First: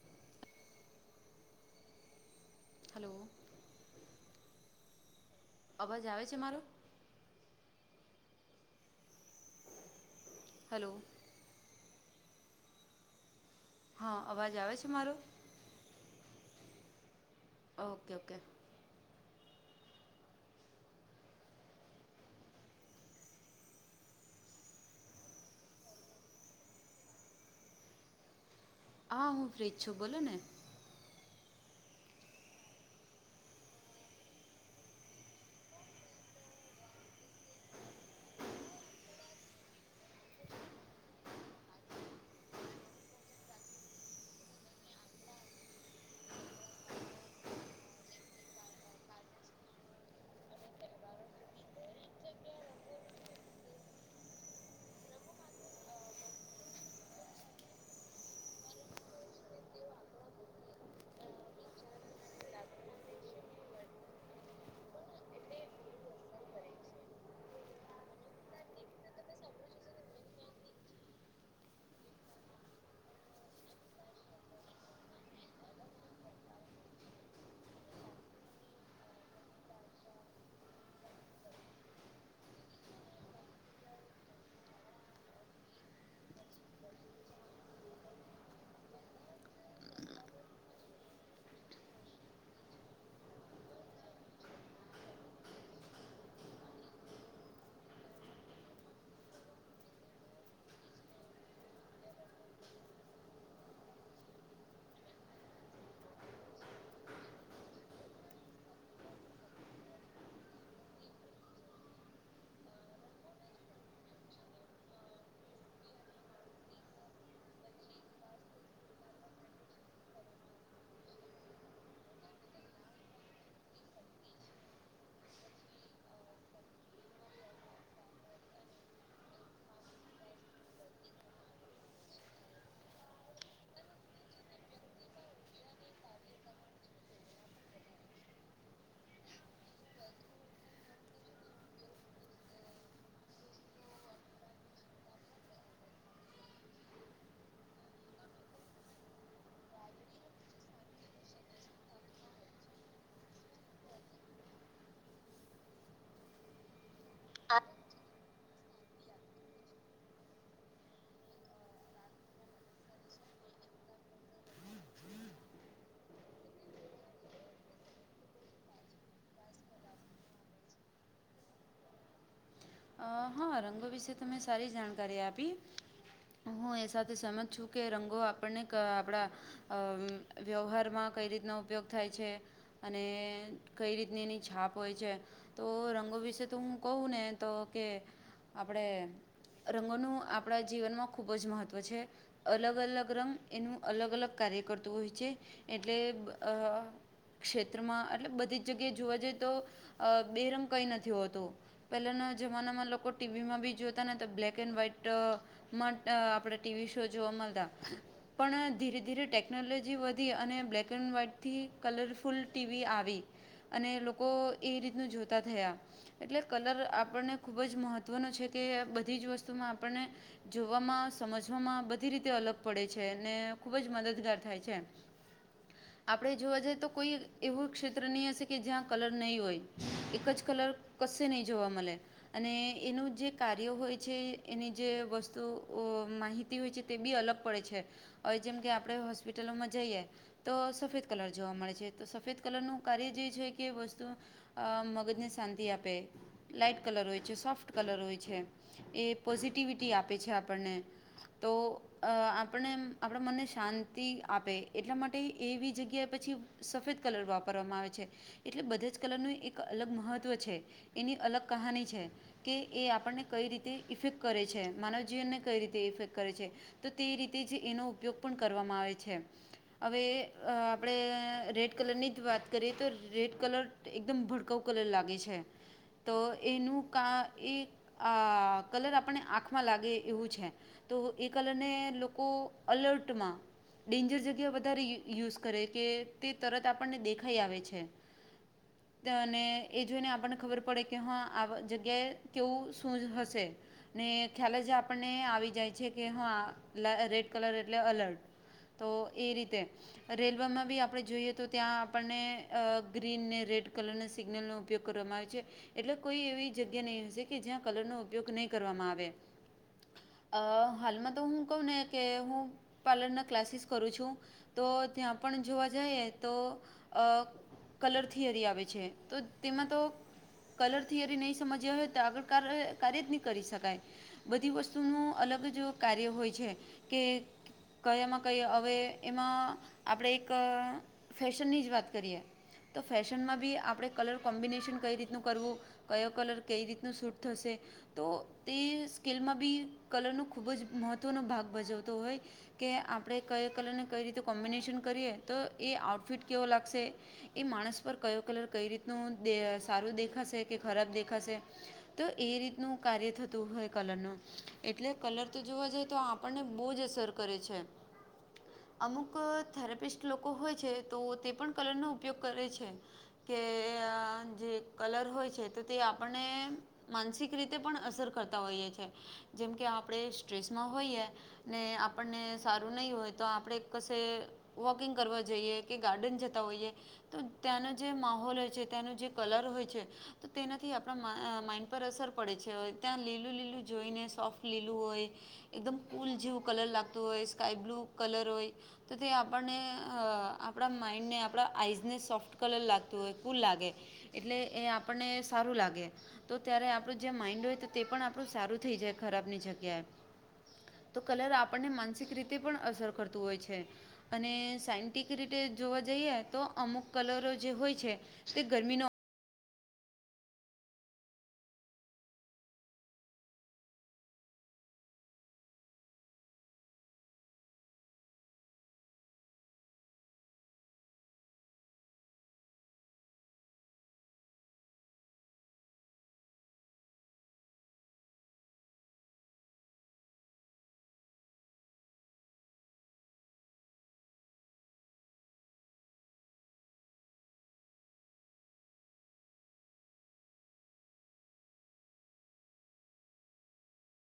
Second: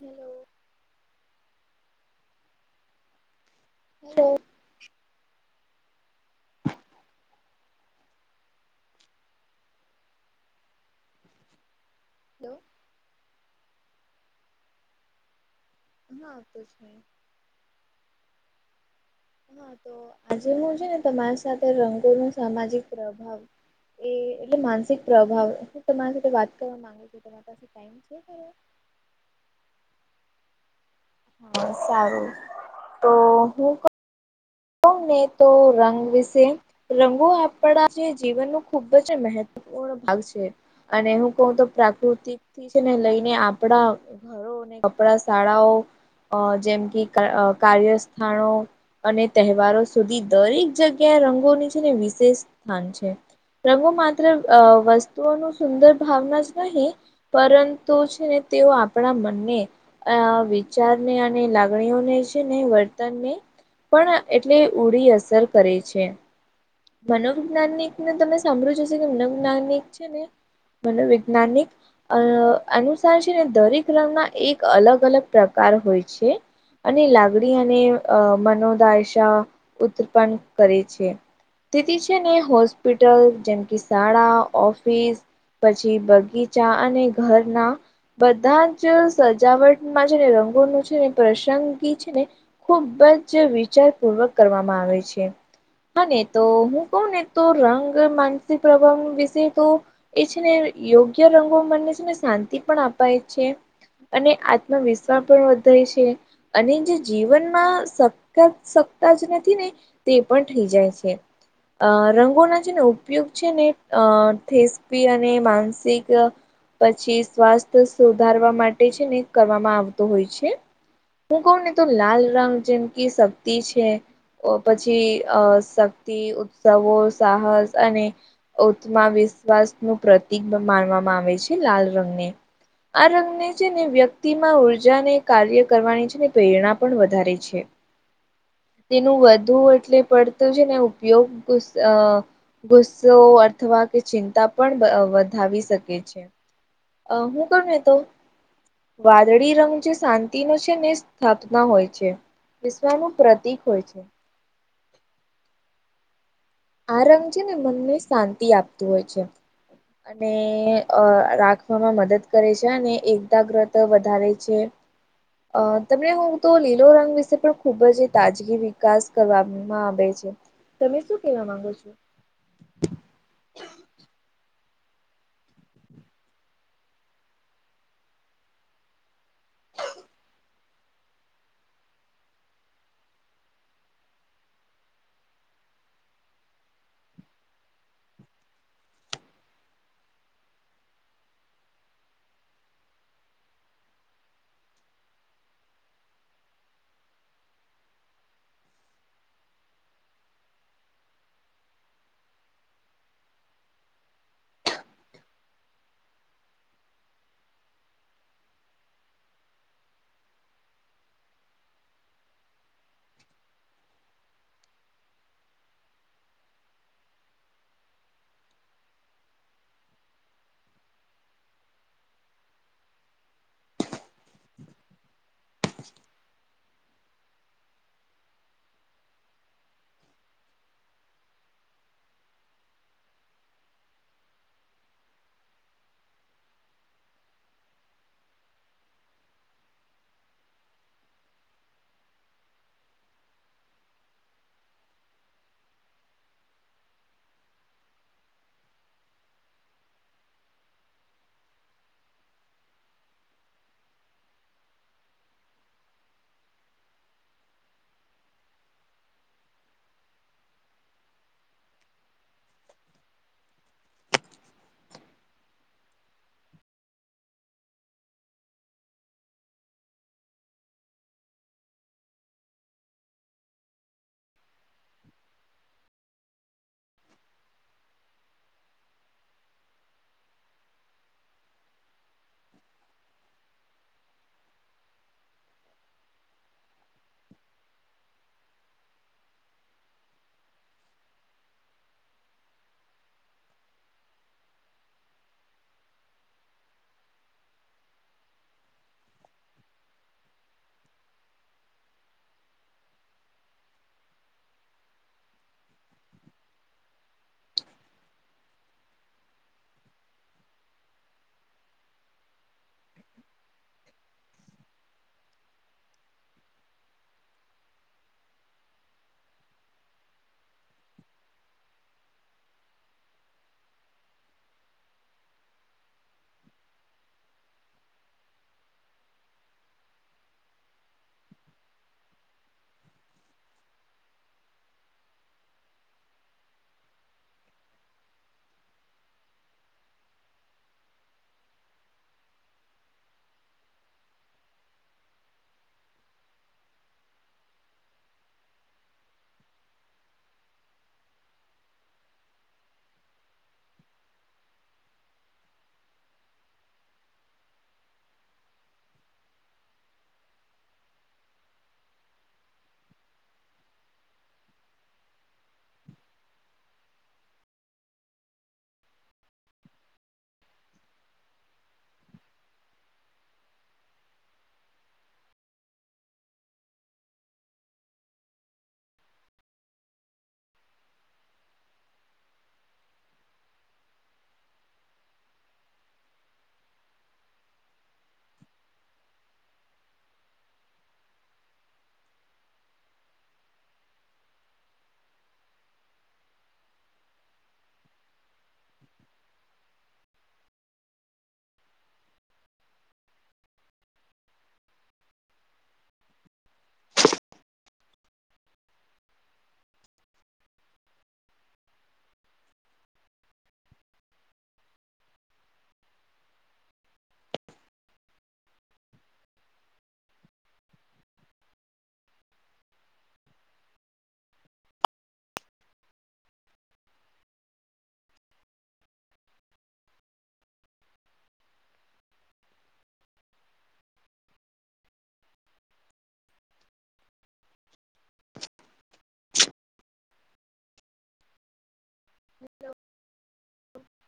Hello hello હ અવાજ આવે છે મારો? હલો હલો હા અવાજ આવે છે મારો? ના આવતો છે. ઓકે ઓકે હા તો આજે હું છે ને તમારી સાથે રંગોનું સામાજિક પ્રભાવ એ એટલે માનસિક પ્રભાવ હું તમારી સાથે વાત કરવા માંગુ છું તમા પાસે ટાઈમ છે ખરો હા હું ફ્રીજ છું બોલો ને સારું તો હું કવ ને તો રંગ વિશે રંગો આપણા જે જીવનનું ખૂબ જ મહત્વ પૂર્ણ ભાગ છે અને હું કહું તો પ્રાકૃતિકથી છે ને લઈને આપડા ઘરો અને કપડાં શાળાઓ અ જેમ કે અ કાર્યસ્થાણો અને તહેવારો સુધી દરેક જગ્યાએ રંગોની છે ને વિશેષ સ્થાન છે. રંગો માત્ર વસ્તુઓનું સુંદર ભાવના જ નહીં. પરંતુ છે ને તેઓ આપણા મનને અ વિચારને અને લાગણીઓને છે ને વર્તનને પણ એટલે ઉડી અસર કરે છે. મનોવૈજ્ઞાનિકને તમે સાંભળ્યું હશે કે મનોવૈજ્ઞાનિક છે ને મનોવૈજ્ઞાનિક અ અનુસાર છે ને દરેક રંગના એક અલગ અલગ પ્રકાર હોય છે. અને લાગણી અને અ મનોદાશા ઉત્પન્ન કરે છે. તેથી છે ને હોસ્પિટલ જેમ કે શાળા ઓફિસ પછી બગીચા અને ઘરનાં બધાં જ સજાવટમાં છે ને રંગોનું છે ને પ્રસંગી છે ને ખૂબ જ વિચારપૂર્વક કરવામાં આવે છે અને તો હું કવ ને તો રંગ માનસિક પ્રભાવ વિશે તો એ છે ને યોગ્ય રંગો મનને છે ને શાંતિ પણ આપાય છે. અને આત્મવિશ્વા પણ વધેય છે. અને જે જીવનમાં સકતા સકતા જ નથી ને તે પણ થઈ જાય છે. અ રંગોના જેને ઉપયોગ છે ને થેસ્પી અને માનસિક પછી સ્વાસ્થ્ય સુધારવા માટે છે ને કરવામાં આવતો હોય છે હું કહું ને તો લાલ રંગ જેમ કે શક્તિ છે તો પછી અ શક્તિ ઉત્સવો સાહસ અને ઉત્મા વિશ્વાસ નું પ્રતિક માનવામાં આવે છે લાલ રંગને આ રંગને છે ને વ્યક્તિ માં ઉર્જાને કાર્ય કરવાની છે ને પ્રેરણા પણ વધારે છે તેનું વધુ એટલે પડતો છે ને ઉપયોગ ઉસ ગુસ્સો અથવા કે ચિંતા પણ વધાવી શકે છે અ હું કઉં ને તો વાદળી રંગ જે શાંતિનો છે ને સ્થાપના હોય છે વિશ્વનું પ્રતિક હોય છે આ રંગ છે ને મનને શાંતિ આપતું હોય છે ને અ રાખવામાં મદદ કરે છે અને એકતા પ્રત્યે વધારે છે અ તમને હું તો લીલો રંગ વિશે પણ ખુબ તાજગી વિકાસ કરવાનું હા આવે છે તમે શું કેવા માંગો છો હા હા રંગો વિશે તમે સારી જાણકારી આપી હું એ સાથે સમજ છું કે રંગો આપણને કે આપડા અમ વ્યવહારમાં કઈ રીતનો ઉપયોગ થાય છે અને કઈ રીતની એની છાપ હોય છે તો રંગો વિશે તો હું કહું ને તો કે આપડે રંગોનું આપડા જીવનમાં ખૂબ જ મહત્વ છે અલગ અલગ રંગ એનું અલગ અલગ કાર્ય કરતું હોય છે એટલે અ ક્ષેત્રમાં એટલે બધી જ જગ્યાએ જોવા જઈએ તો બેરમ કંઈ નથી હોતો પહેલાંના જમાનામાં લોકો ટીવીમાં બી જોતા ને તો બ્લેક એન્ડ વ્હાઈટ માં ટ આપડે ટીવી શો જોવા મળતા પણ ધીરે ધીરે ટેકનોલોજી વધી અને બ્લેક એન્ડ વ્હાઈટથી કલરફુલ ટીવી આવી અને લોકો એ રીતનું જોતા થયા એટલે કલર આપણને ખૂબ જ મહત્ત્વનો છે કે બધી જ વસ્તુમાં આપણને જોવામાં સમજવામાં બધી રીતે અલગ પડે છે અનેને ખૂબ જ મદદગાર થાય છે આપડે જોવા જઈએ તો કોઈ એવું ક્ષેત્ર નહી હશે કે જ્યાં કલર નહીં હોય એક જ કલર તે નહી જોવા મળે અને એનું જે કાર્ય હોય છે એની જે વસ્તુ માહિ હોય છે તે બી અલગ પડે છે હવે જેમ કે આપણે હોસ્પિટલોમાં જઈએ તો સફેદ કલર જોવા મળે છે તો સફેદ કલરનું કાર્ય જે છે કે વસ્તુ મગજને શાંતિ આપે લાઈટ કલર હોય છે. સોફ્ટ કલર હોય છે. એ પોઝિટિવિટી આપે છે આપણને. તો આપણે આપણા મનને શાંતિ આપે એટલા માટે એવી જગ્યાએ પછી સફેદ કલર વાપરવામાં આવે છે. એટલે બધા જ કલર નું એક અલગ મહત્વ છે. એની અલગ કહાની છે. કે એ આપણને કઈ રીતે ઇફેક્ટ કરે છે. માનવ જીવનને કઈ રીતે ઇફેક્ટ કરે છે. તો તે રીતે જ એનો ઉપયોગ પણ કરવામાં આવે છે. હવે આપણે રેડ કલરની જ વાત કરીએ તો રેડ કલર તે એકદમ ભડકાઉ કલર લાગે છે. તો એનું કા એ આ કલર આપણે આંખમાં લાગે એવું છે. તો એ કલરને લોકો અલર્ટમાં ડેન્જર જગ્યા વધારે યુઝ કરે કે તે તરત આપણને દેખાઈ આવે છે. અને એ જોઈને આપણને ખબર પડે કે હા આ જગ્યાએ કેવું શું હશે. ને ખ્યાલ જ આપણને આવી જાય છે કે હા રેડ કલર એટલે અલર્ટ. તો એ રીતે રેલવેમાં બી આપણે જોઈએ તો ત્યાં આપણને અ ગ્રીન ને રેડ કલરના સિગ્નલનો ઉપયોગ કરવામાં આવે છે. એટલે કોઈ એવી જગ્યા નહીં હશે કે જ્યાં કલરનો ઉપયોગ નહીં કરવામાં આવે. અ હાલમાં તો હું કહું ને કે હું પાર્લરના ક્લાસીસ કરું છું. તો ત્યાં પણ જોવા જઈએ તો અ કલરથી થિયરી આવે છે. તો તેમાં તો કલર થિયરી નહી સમજ્યા હોય તો આગળ કાર્ય જ નહી કરી શકાય. બધી વસ્તુનુ અલગ જ કાર્ય હોય છે કે કયામાં કઈ હવે એમાં આપણે એક ફેશનની જ વાત કરીએ. તો ફેશનમાં બી આપણે કલર કોમ્બિનેશન કઈ રીતે કરવું કયો કલર કઈ રીતનું સૂટ થશે? તો તે સ્કીલ માં બી કલરનો ખૂબ જ મહત્વનો ભાગ ભજવતો હોય. કે આપણે કઈ કલર ને કઈ રીતે કોમ્બિનેશન કરીએ તો એ આઉટફિટ કેવો લાગશે. એ માણસ પર કયો કલર કઈ રીતનું દે સારું દેખાશે કે ખરાબ દેખાશે. તો એ રીતનું કાર્ય થતું હોય કલર નું એટલે કલર તો જોવા જાય તો આપણને બહુ જ અસર કરે છે. હ [inaudible] અમુક થેરેપિસ્ટ લોકો હોય છે તો તે પણ કલરનો ઉપયોગ કરે છે. કે અ જે કલર હોય છે તો તે આપણને માનસિક રીતે પણ અસર કરતા હોઈએ છે. જેમ કે આપડે સ્ટ્રેસમાં હોઈએ ને આપણને સારું નહી હોય તો આપણે કશે વોકિંગ કરવા જઈએ કે ગાર્ડન જતા હોઈએ. તો તે્યાંનો જે માહોલ હોય છે. તે્યાંનો જે કલર હોય છે. તો તેનાથી આપણા અ માઈન્ડ પર અસર પડે છે. ત્યાં લીલું લીલું જોઈને સોફ્ટ લીલું હોય એકદમ કુલ જેવું કલર લાગતું હોય સ્કાય બ્લુ કલર હોય તો તે આપણને અ આપણા માઈન્ડને આપણા આઈઝને સોફ્ટ કલર લાગતું હોય ખુ લાગે એટલે એ આપણને સારું લાગે. તો ત્યારે આપણું જે માઈન્ડ હોય તો તે પણ આપણું સારું થઈ જાય ખરાબ ની જગ્યાએ. તો કલર આપણને માનસિક રીતે પણ અસર કરતું હોય છે. અને સાયન્ટિક રીતે જોવા જઈએ તો અમુક કલરો જે હોય છે. તે ગરમી નો [inaudible]